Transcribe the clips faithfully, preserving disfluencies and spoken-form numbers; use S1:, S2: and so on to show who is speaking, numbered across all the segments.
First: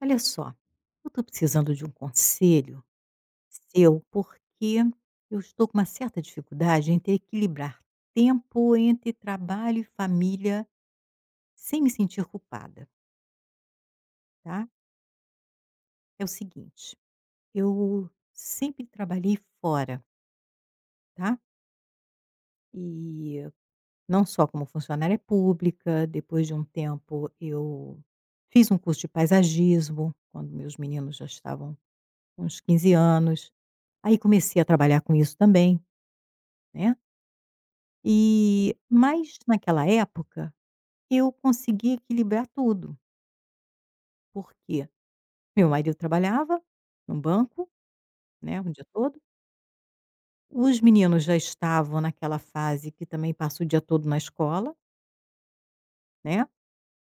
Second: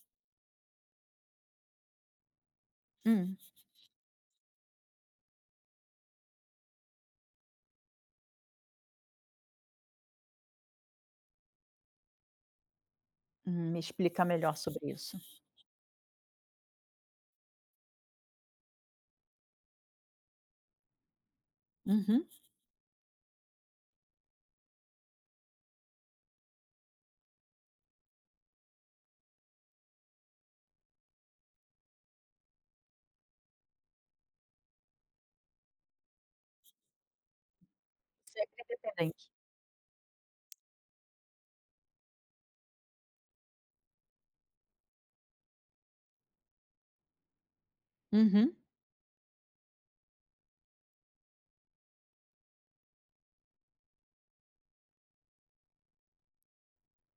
S1: Olha só, eu estou precisando de um conselho
S2: Hum.
S1: seu, porque eu estou com uma certa dificuldade entre equilibrar tempo entre trabalho e família sem me sentir culpada,
S2: Hum, me explica melhor
S1: tá?
S2: sobre isso.
S1: É o seguinte, eu sempre trabalhei fora, tá?
S2: Uhum.
S1: E não só como funcionária pública, depois de um tempo eu fiz um curso de paisagismo, quando meus meninos já estavam com uns quinze anos. Aí comecei a trabalhar com isso também, né?
S2: Sempre
S1: E
S2: independente.
S1: mas naquela época, eu consegui equilibrar tudo, porque meu marido trabalhava num banco,
S2: Uhum.
S1: né, o dia todo, os meninos já estavam naquela fase que também passa o dia todo na escola, né,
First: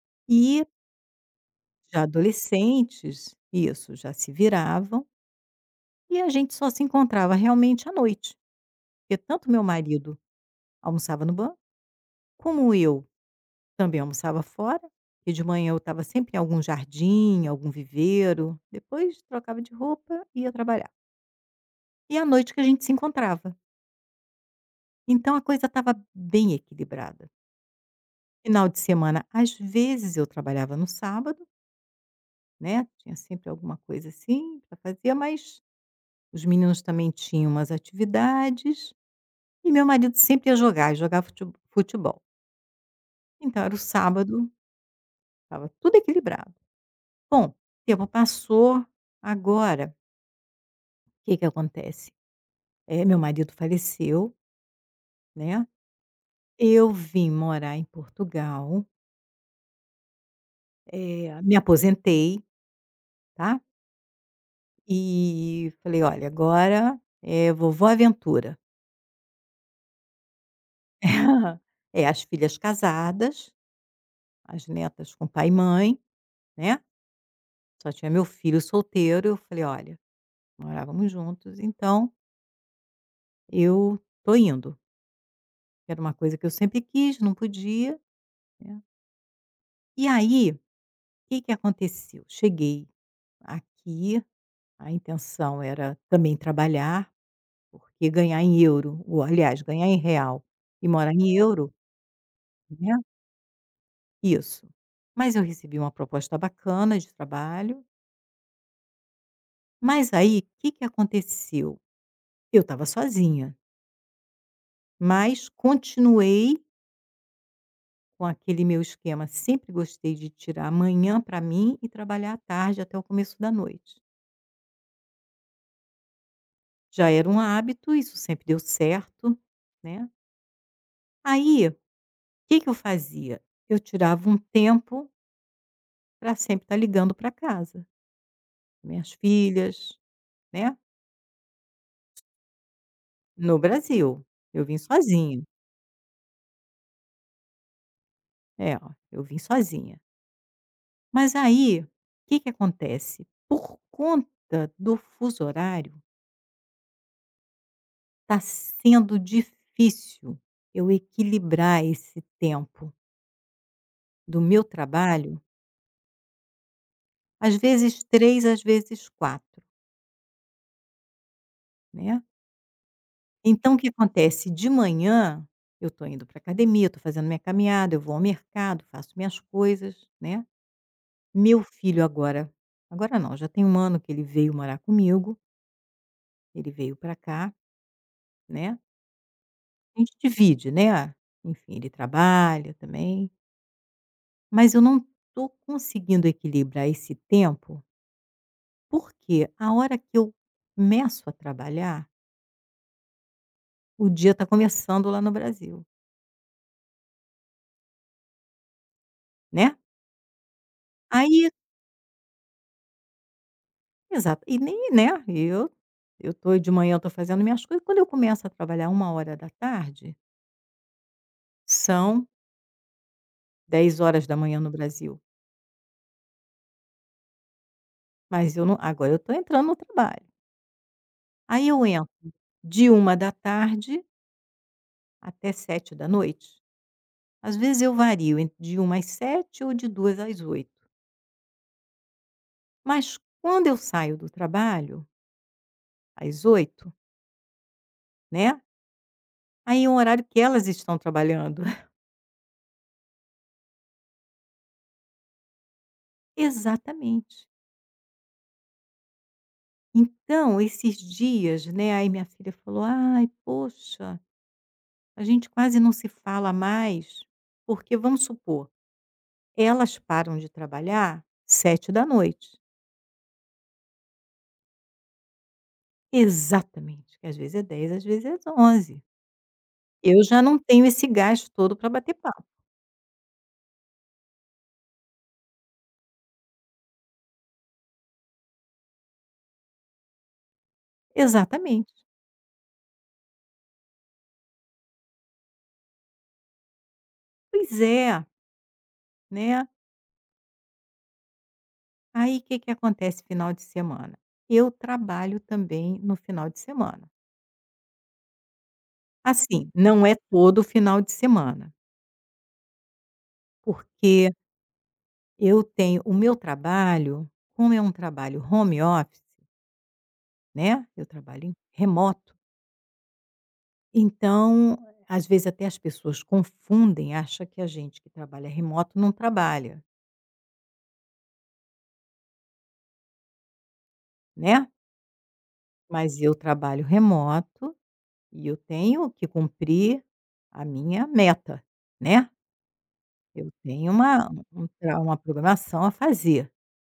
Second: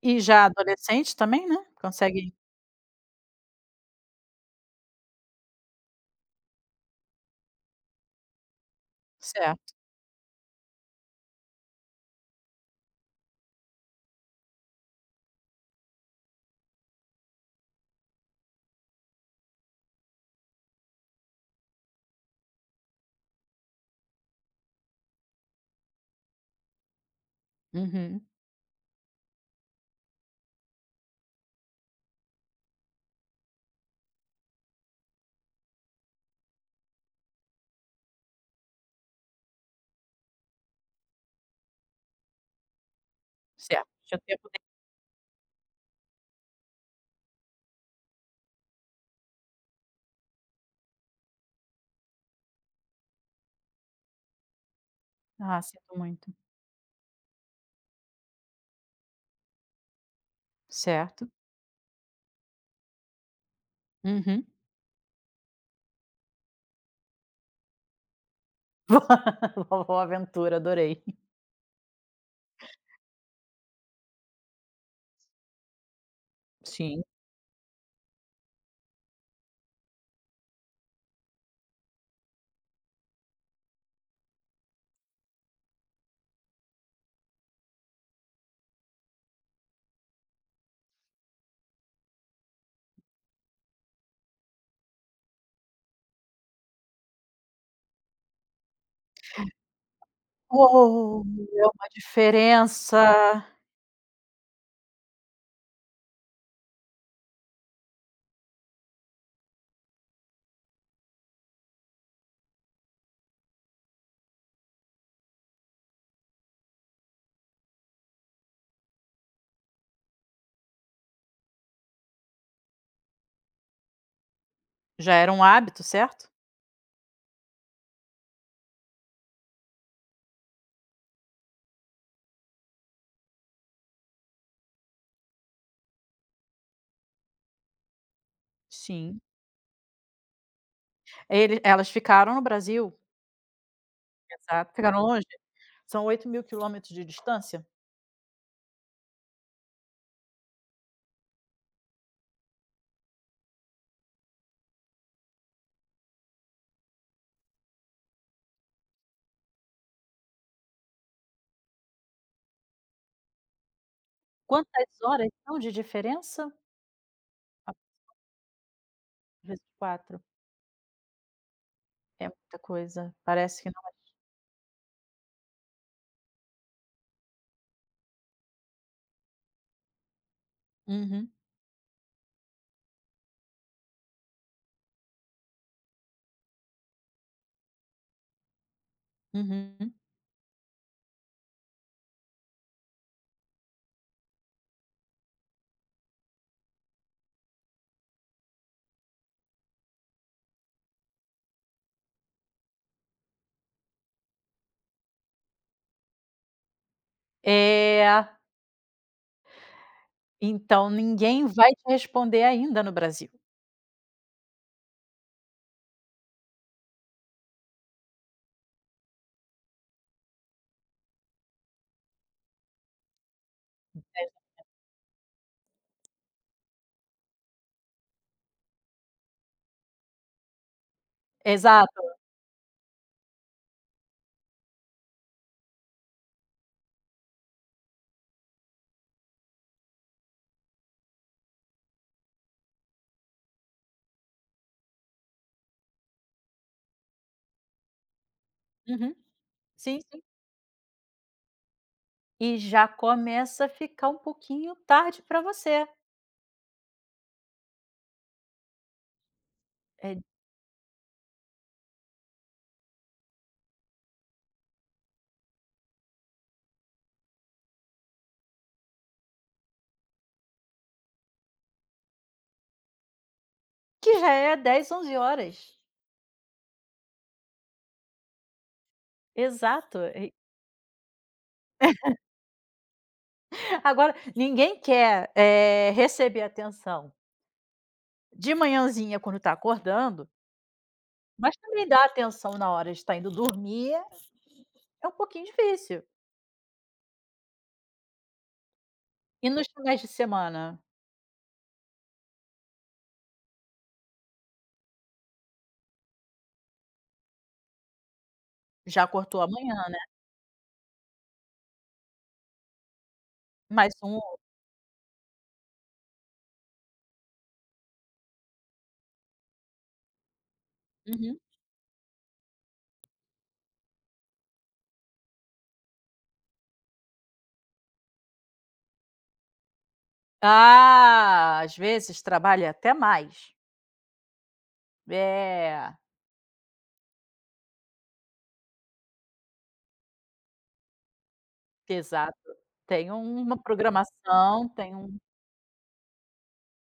S2: E já
S1: e
S2: adolescente também, né,
S1: já
S2: consegue.
S1: adolescentes, isso, já se viravam, e a gente só se encontrava realmente à noite, porque tanto meu
S2: Certo.
S1: marido almoçava no banco, como eu também almoçava fora, e de manhã eu estava sempre em algum jardim, algum viveiro, depois trocava de roupa e ia trabalhar. E à noite que a gente se encontrava. Então a coisa estava bem equilibrada.
S2: Uhum.
S1: Final de semana, às vezes eu trabalhava no sábado, né, tinha sempre alguma coisa assim para fazer, mas os meninos também tinham umas atividades, e meu marido sempre ia jogar, jogar fute futebol. Então era o
S2: Certo. Já tempo
S1: sábado,
S2: de
S1: estava tudo equilibrado. Bom, o tempo passou, agora Que que acontece? Eh, meu marido faleceu,
S2: Ah,
S1: né,
S2: sinto muito.
S1: eu vim morar em Portugal,
S2: Certo.
S1: eh, me aposentei, tá,
S2: Uhum.
S1: e falei: "Olha, agora é vovó aventura".
S2: Vovó Aventura, adorei.
S1: É, as filhas casadas, as netas com pai e mãe, né,
S2: Sim.
S1: só tinha meu filho solteiro, eu falei: "Olha, morávamos juntos, então eu tô indo". Era uma coisa que eu sempre quis, não podia, né. E aí, o que que aconteceu? Cheguei aqui. A intenção era também trabalhar, porque ganhar em euro, ou aliás, ganhar em real e morar
S2: Uou,
S1: em
S2: é
S1: euro,
S2: uma
S1: né,
S2: diferença.
S1: isso. Mas eu recebi uma proposta bacana de trabalho, mas aí o que que aconteceu? Eu estava sozinha, mas continuei com aquele meu esquema, sempre gostei de tirar a manhã para mim e trabalhar à tarde até o começo da noite.
S2: Já era um hábito, certo?
S1: Já era um hábito, isso sempre deu certo, né. Aí, o que que eu fazia? Eu tirava um tempo para sempre estar ligando para casa, minhas
S2: Sim.
S1: filhas, né,
S2: Ele elas ficaram no Brasil?
S1: no Brasil. Eu
S2: Exato.
S1: vim
S2: Ficaram longe?
S1: sozinha.
S2: São oito mil quilômetros de distância?
S1: É, ó, eu vim sozinha. Mas aí, o que que acontece? Por conta do fuso horário, está sendo difícil eu equilibrar esse tempo do meu
S2: Quantas horas
S1: trabalho,
S2: são de diferença?
S1: às vezes três, às vezes
S2: Vezes
S1: quatro,
S2: quatro
S1: né.
S2: é muita coisa, parece que
S1: Então o
S2: não
S1: que
S2: é.
S1: acontece? De manhã, eu estou indo pra academia, estou fazendo minha caminhada, eu vou ao mercado, faço minhas coisas, né.
S2: Uhum,
S1: Meu filho agora, agora não, já tem um ano que ele veio morar comigo, ele veio para cá, né,
S2: uhum.
S1: a gente divide, né, enfim, ele trabalha também, mas eu não tô conseguindo equilibrar esse tempo, porque a hora que eu começo a trabalhar, o dia tá começando lá no Brasil,
S2: Eh,
S1: né.
S2: então ninguém
S1: Aí
S2: vai te responder ainda no Brasil.
S1: exato, e nem, né, eu eu tô de manhã eu tô fazendo minhas coisas, quando eu começo a trabalhar uma hora da tarde são dez horas da manhã no Brasil. Mas eu não, agora eu tô entrando no trabalho. Aí eu
S2: Exato.
S1: entro de uma da tarde até sete da noite. Às vezes eu vario en de uma às sete ou de duas às oito. Mas quando eu saio do trabalho, às oito, né,
S2: Uhum,
S1: aí é um
S2: sim, sim.
S1: horário que elas estão trabalhando.
S2: E já começa a ficar um pouquinho tarde para você,
S1: Exatamente.
S2: eh,
S1: Então esses dias, né, aí minha filha falou: "Ai, poxa, a gente quase não se fala mais", porque vamos supor, elas param de trabalhar sete da noite.
S2: que já é dez, onze horas.
S1: Exatamente, que às vezes é dez, às vezes é onze.
S2: Exato.
S1: Eu
S2: E
S1: já não tenho esse gasto todo para bater papo.
S2: agora ninguém quer, eh, receber atenção de manhãzinha quando está acordando, mas também
S1: Exatamente.
S2: dar atenção na hora de estar indo dormir é um pouquinho difícil.
S1: Pois é,
S2: E nos
S1: né.
S2: finais de semana?
S1: Aí o que que acontece final de semana? Eu trabalho também no final de semana.
S2: Já cortou
S1: Assim,
S2: amanhã, né.
S1: não é todo final de semana,
S2: Mais um
S1: porque eu tenho o meu trabalho, como é um trabalho home office, né, eu
S2: Uhum.
S1: trabalho em remoto, então, às vezes até as pessoas confundem, acham que a gente que trabalha remoto não trabalha.
S2: Ah, às vezes trabalha até mais.
S1: Né,
S2: É,
S1: mas eu trabalho remoto e eu tenho que cumprir a minha meta, né,
S2: exato. Tem
S1: eu
S2: uma
S1: tenho uma
S2: programação,
S1: um
S2: tem
S1: tra
S2: um,
S1: uma programação a fazer.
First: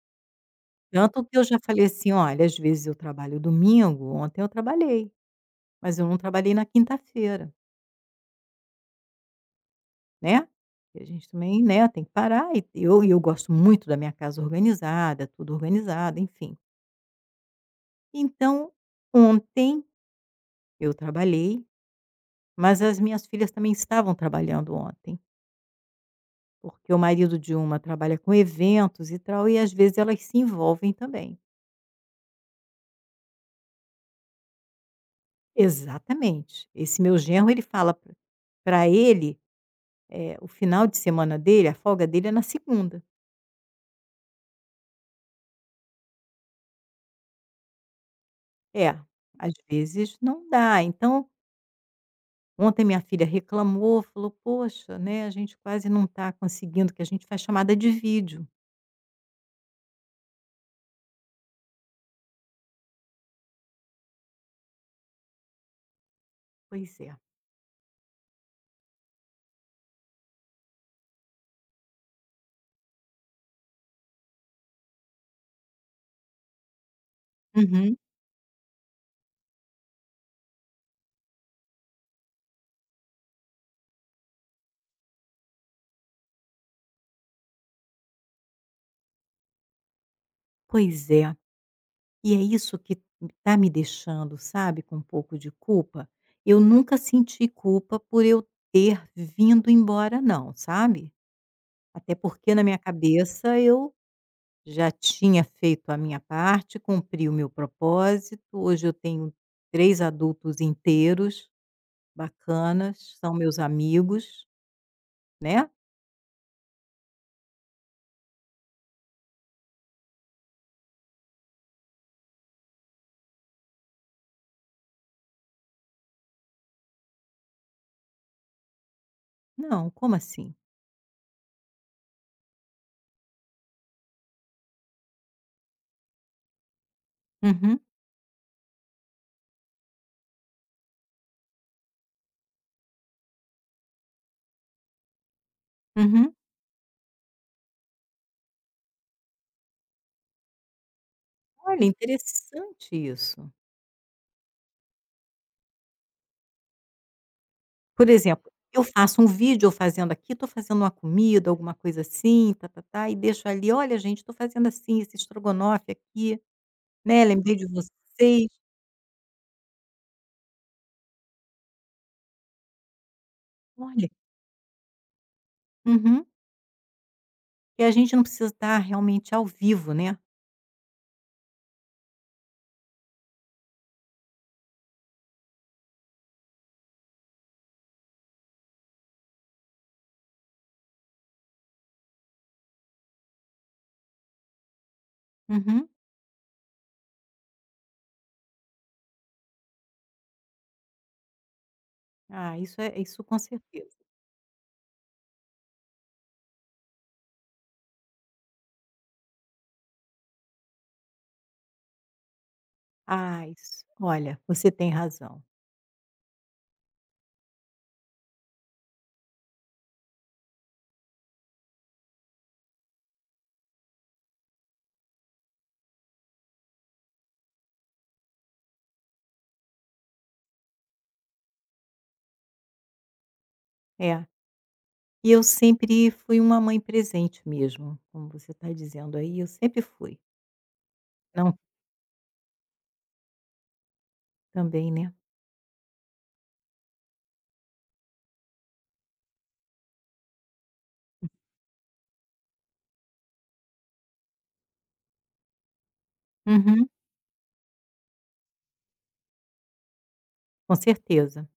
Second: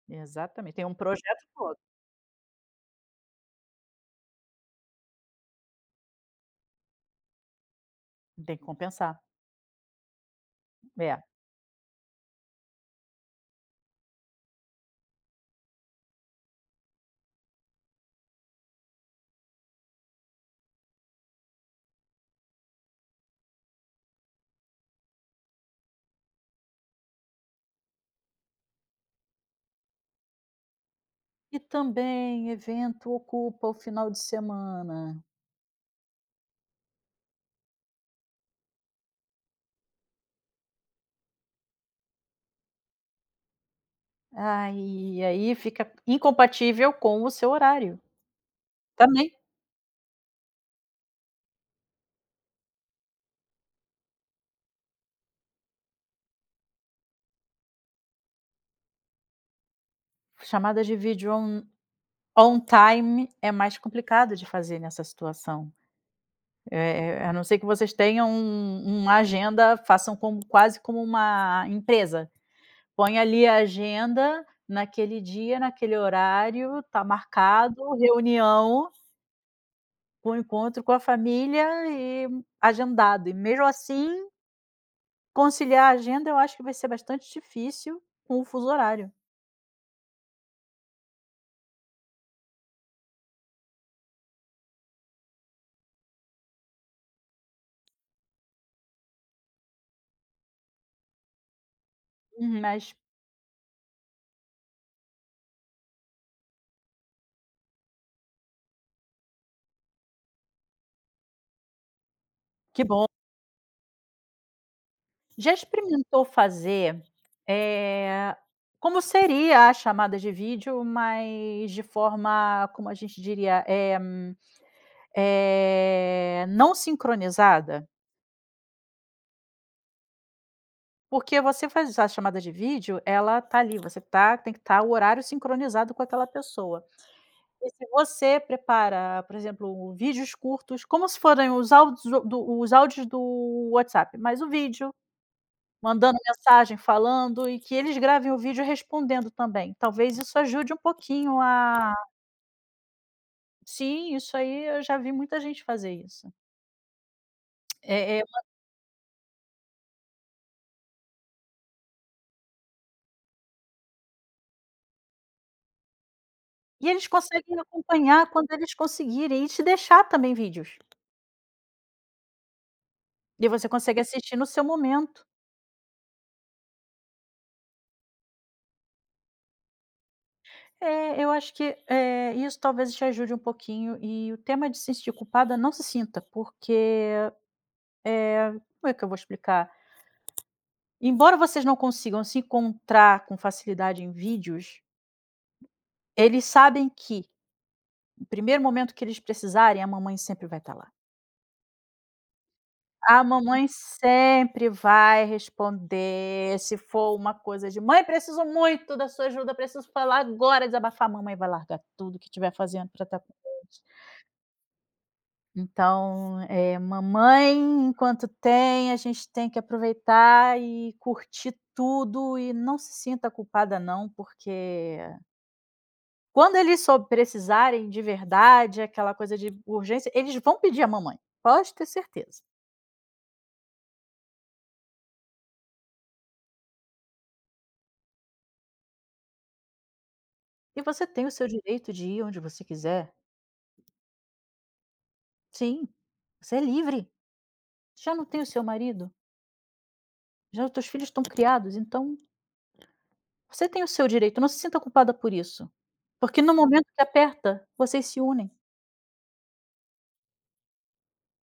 S2: exatamente, tem um
S1: Tanto que
S2: projeto
S1: eu já
S2: todo.
S1: falei assim: "Olha, às vezes eu trabalho domingo, ontem eu trabalhei, mas eu não trabalhei na quinta-feira",
S2: Tem que compensar.
S1: né, porque a
S2: É.
S1: gente também, né, tem que parar e eu e eu gosto muito da minha casa organizada, tudo organizado, enfim. Então, ontem eu trabalhei, mas as minhas filhas também estavam trabalhando ontem. Porque o marido de uma trabalha com eventos e tal, e às vezes elas se envolvem também.
S2: E também evento ocupa o final de semana.
S1: Exatamente. Esse meu genro, ele fala para ele, eh, o final de semana dele, a folga dele é na segunda.
S2: Aí aí fica incompatível com o seu horário.
S1: É,
S2: Também,
S1: às vezes não dá. Então, ontem minha filha reclamou, falou: "Poxa, né, a gente quase não está conseguindo, que a gente faz chamada de vídeo".
S2: chamada de vídeo on on time é mais complicado de fazer nessa situação.
S1: Pois é.
S2: Eh eh, a não ser que vocês tenham um uma agenda, façam como quase como uma empresa. Põe ali a agenda, naquele dia, naquele horário, está marcado,
S1: Uhum.
S2: reunião, com encontro com a família e agendado. E mesmo assim, conciliar a agenda eu acho que vai ser bastante difícil com o fuso horário.
S1: Pois é. E é isso que tá me deixando, sabe, com um pouco de culpa. Eu nunca senti culpa por eu ter vindo embora não, sabe. Até porque
S2: Uhum,
S1: na minha
S2: mas
S1: cabeça eu já tinha feito a minha parte, cumpri o meu propósito, hoje eu tenho três adultos inteiros,
S2: que bom.
S1: bacanas, são meus amigos,
S2: Já
S1: né.
S2: experimentou fazer, eh, como seria a chamada de vídeo, mas de forma, como a gente diria, eh, hum, eh, não sincronizada?
S1: Não, como assim?
S2: Porque você faz a chamada de vídeo, ela tá ali, você tá tem que estar o horário sincronizado com aquela pessoa. E
S1: Uhum,
S2: se você prepara, por exemplo, vídeos curtos, como se forem os áudios do do- os áudios do WhatsApp, mas o vídeo. Mandando
S1: uhum.
S2: mensagem, falando e que eles gravem o vídeo respondendo também, talvez isso ajude um pouquinho
S1: Olha,
S2: a
S1: interessante isso.
S2: sim, isso aí eu já vi muita gente fazer isso.
S1: Por
S2: É é
S1: exemplo, eu faço um vídeo eu fazendo aqui, estou fazendo uma comida, alguma coisa assim, tá-tá-tá, e deixo ali: "Olha gente, estou fazendo assim, esse estrogonofe aqui,
S2: E eles
S1: né, lembrei
S2: conseguem
S1: de
S2: acompanhar
S1: vocês".
S2: quando eles conseguirem e te deixar também vídeos, e você consegue
S1: Olha,
S2: assistir no seu momento.
S1: uhum. E a gente não precisa estar realmente ao vivo, né.
S2: É, eu acho que, eh, isso talvez te ajude um pouquinho e o tema de se sentir culpada, não se sinta, porque, eh, como é que eu vou explicar? Embora vocês não consigam se encontrar com facilidade em vídeos,
S1: Uhum.
S2: eles sabem que, no primeiro momento que eles precisarem, a mamãe sempre vai estar lá.
S1: Ah, isso é
S2: A
S1: isso com
S2: mamãe
S1: certeza.
S2: sempre vai responder, se for uma coisa de: "Mãe, preciso muito da sua ajuda, preciso falar agora", desabafar, a mamãe vai largar tudo que estiver fazendo para estar com
S1: Ah,
S2: eles.
S1: isso. Olha, você tem razão.
S2: Então, eh, mamãe, enquanto tem, a gente tem que aproveitar e curtir tudo e não se sinta culpada não, porque, quando eles sob precisarem de verdade, aquela coisa de urgência, eles vão pedir a mamãe, pode ter certeza.
S1: É. E eu sempre fui uma mãe presente mesmo, como você está dizendo aí, eu sempre fui.
S2: E você tem o seu
S1: Não
S2: direito de ir onde você quiser.
S1: também, né.
S2: Sim, você é livre. Já não tem o seu marido, já os teus filhos estão criados, então você tem o seu direito, não se sinta culpada por isso. Porque no momento
S1: Uhum.
S2: que aperta, vocês se unem,
S1: Com certeza.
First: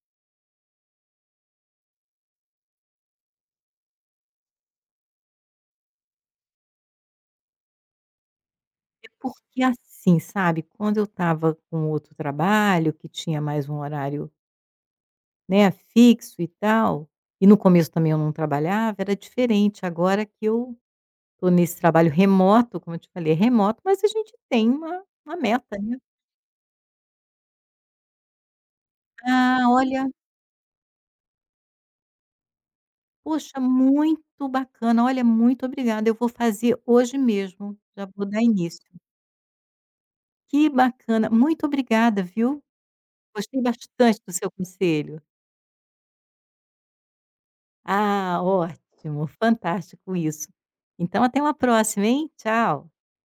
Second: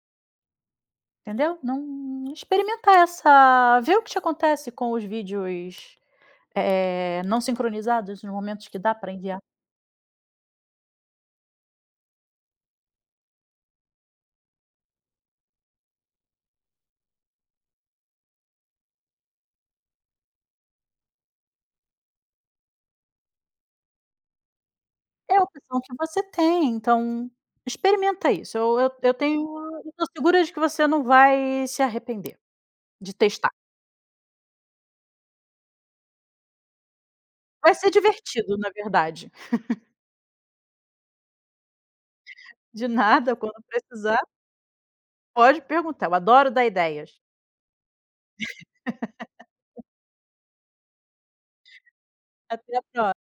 S2: entendeu? Não, experimenta essa, ver o que te acontece com os vídeos, eh, não sincronizados nos momentos que dá
S1: É
S2: para enviar.
S1: porque assim, sabe, quando eu estava com outro trabalho, que tinha mais um horário, né, fixo e tal, e no começo também eu não trabalhava, era diferente. Agora que eu tô nesse trabalho remoto, como eu te falei, é remoto, mas a gente tem uma
S2: É
S1: uma
S2: a
S1: meta,
S2: opção que
S1: né.
S2: você tem, então experimenta isso. Eu eu eu tenho
S1: "Ah,
S2: eu tô
S1: olha,
S2: segura de que você não vai se arrepender de testar.
S1: poxa, muito bacana. Olha, muito obrigada. Eu vou fazer hoje
S2: Vai
S1: mesmo,
S2: ser
S1: já vou dar
S2: divertido, na
S1: início.
S2: verdade.
S1: Que bacana. Muito obrigada, viu.
S2: De nada, quando
S1: Gostei
S2: precisar,
S1: bastante do seu conselho".
S2: pode perguntar. Eu adoro dar ideias.
S1: Ah, ótimo, fantástico isso. Então até uma próxima, hein.
S2: Até a
S1: Tchau.
S2: próxima.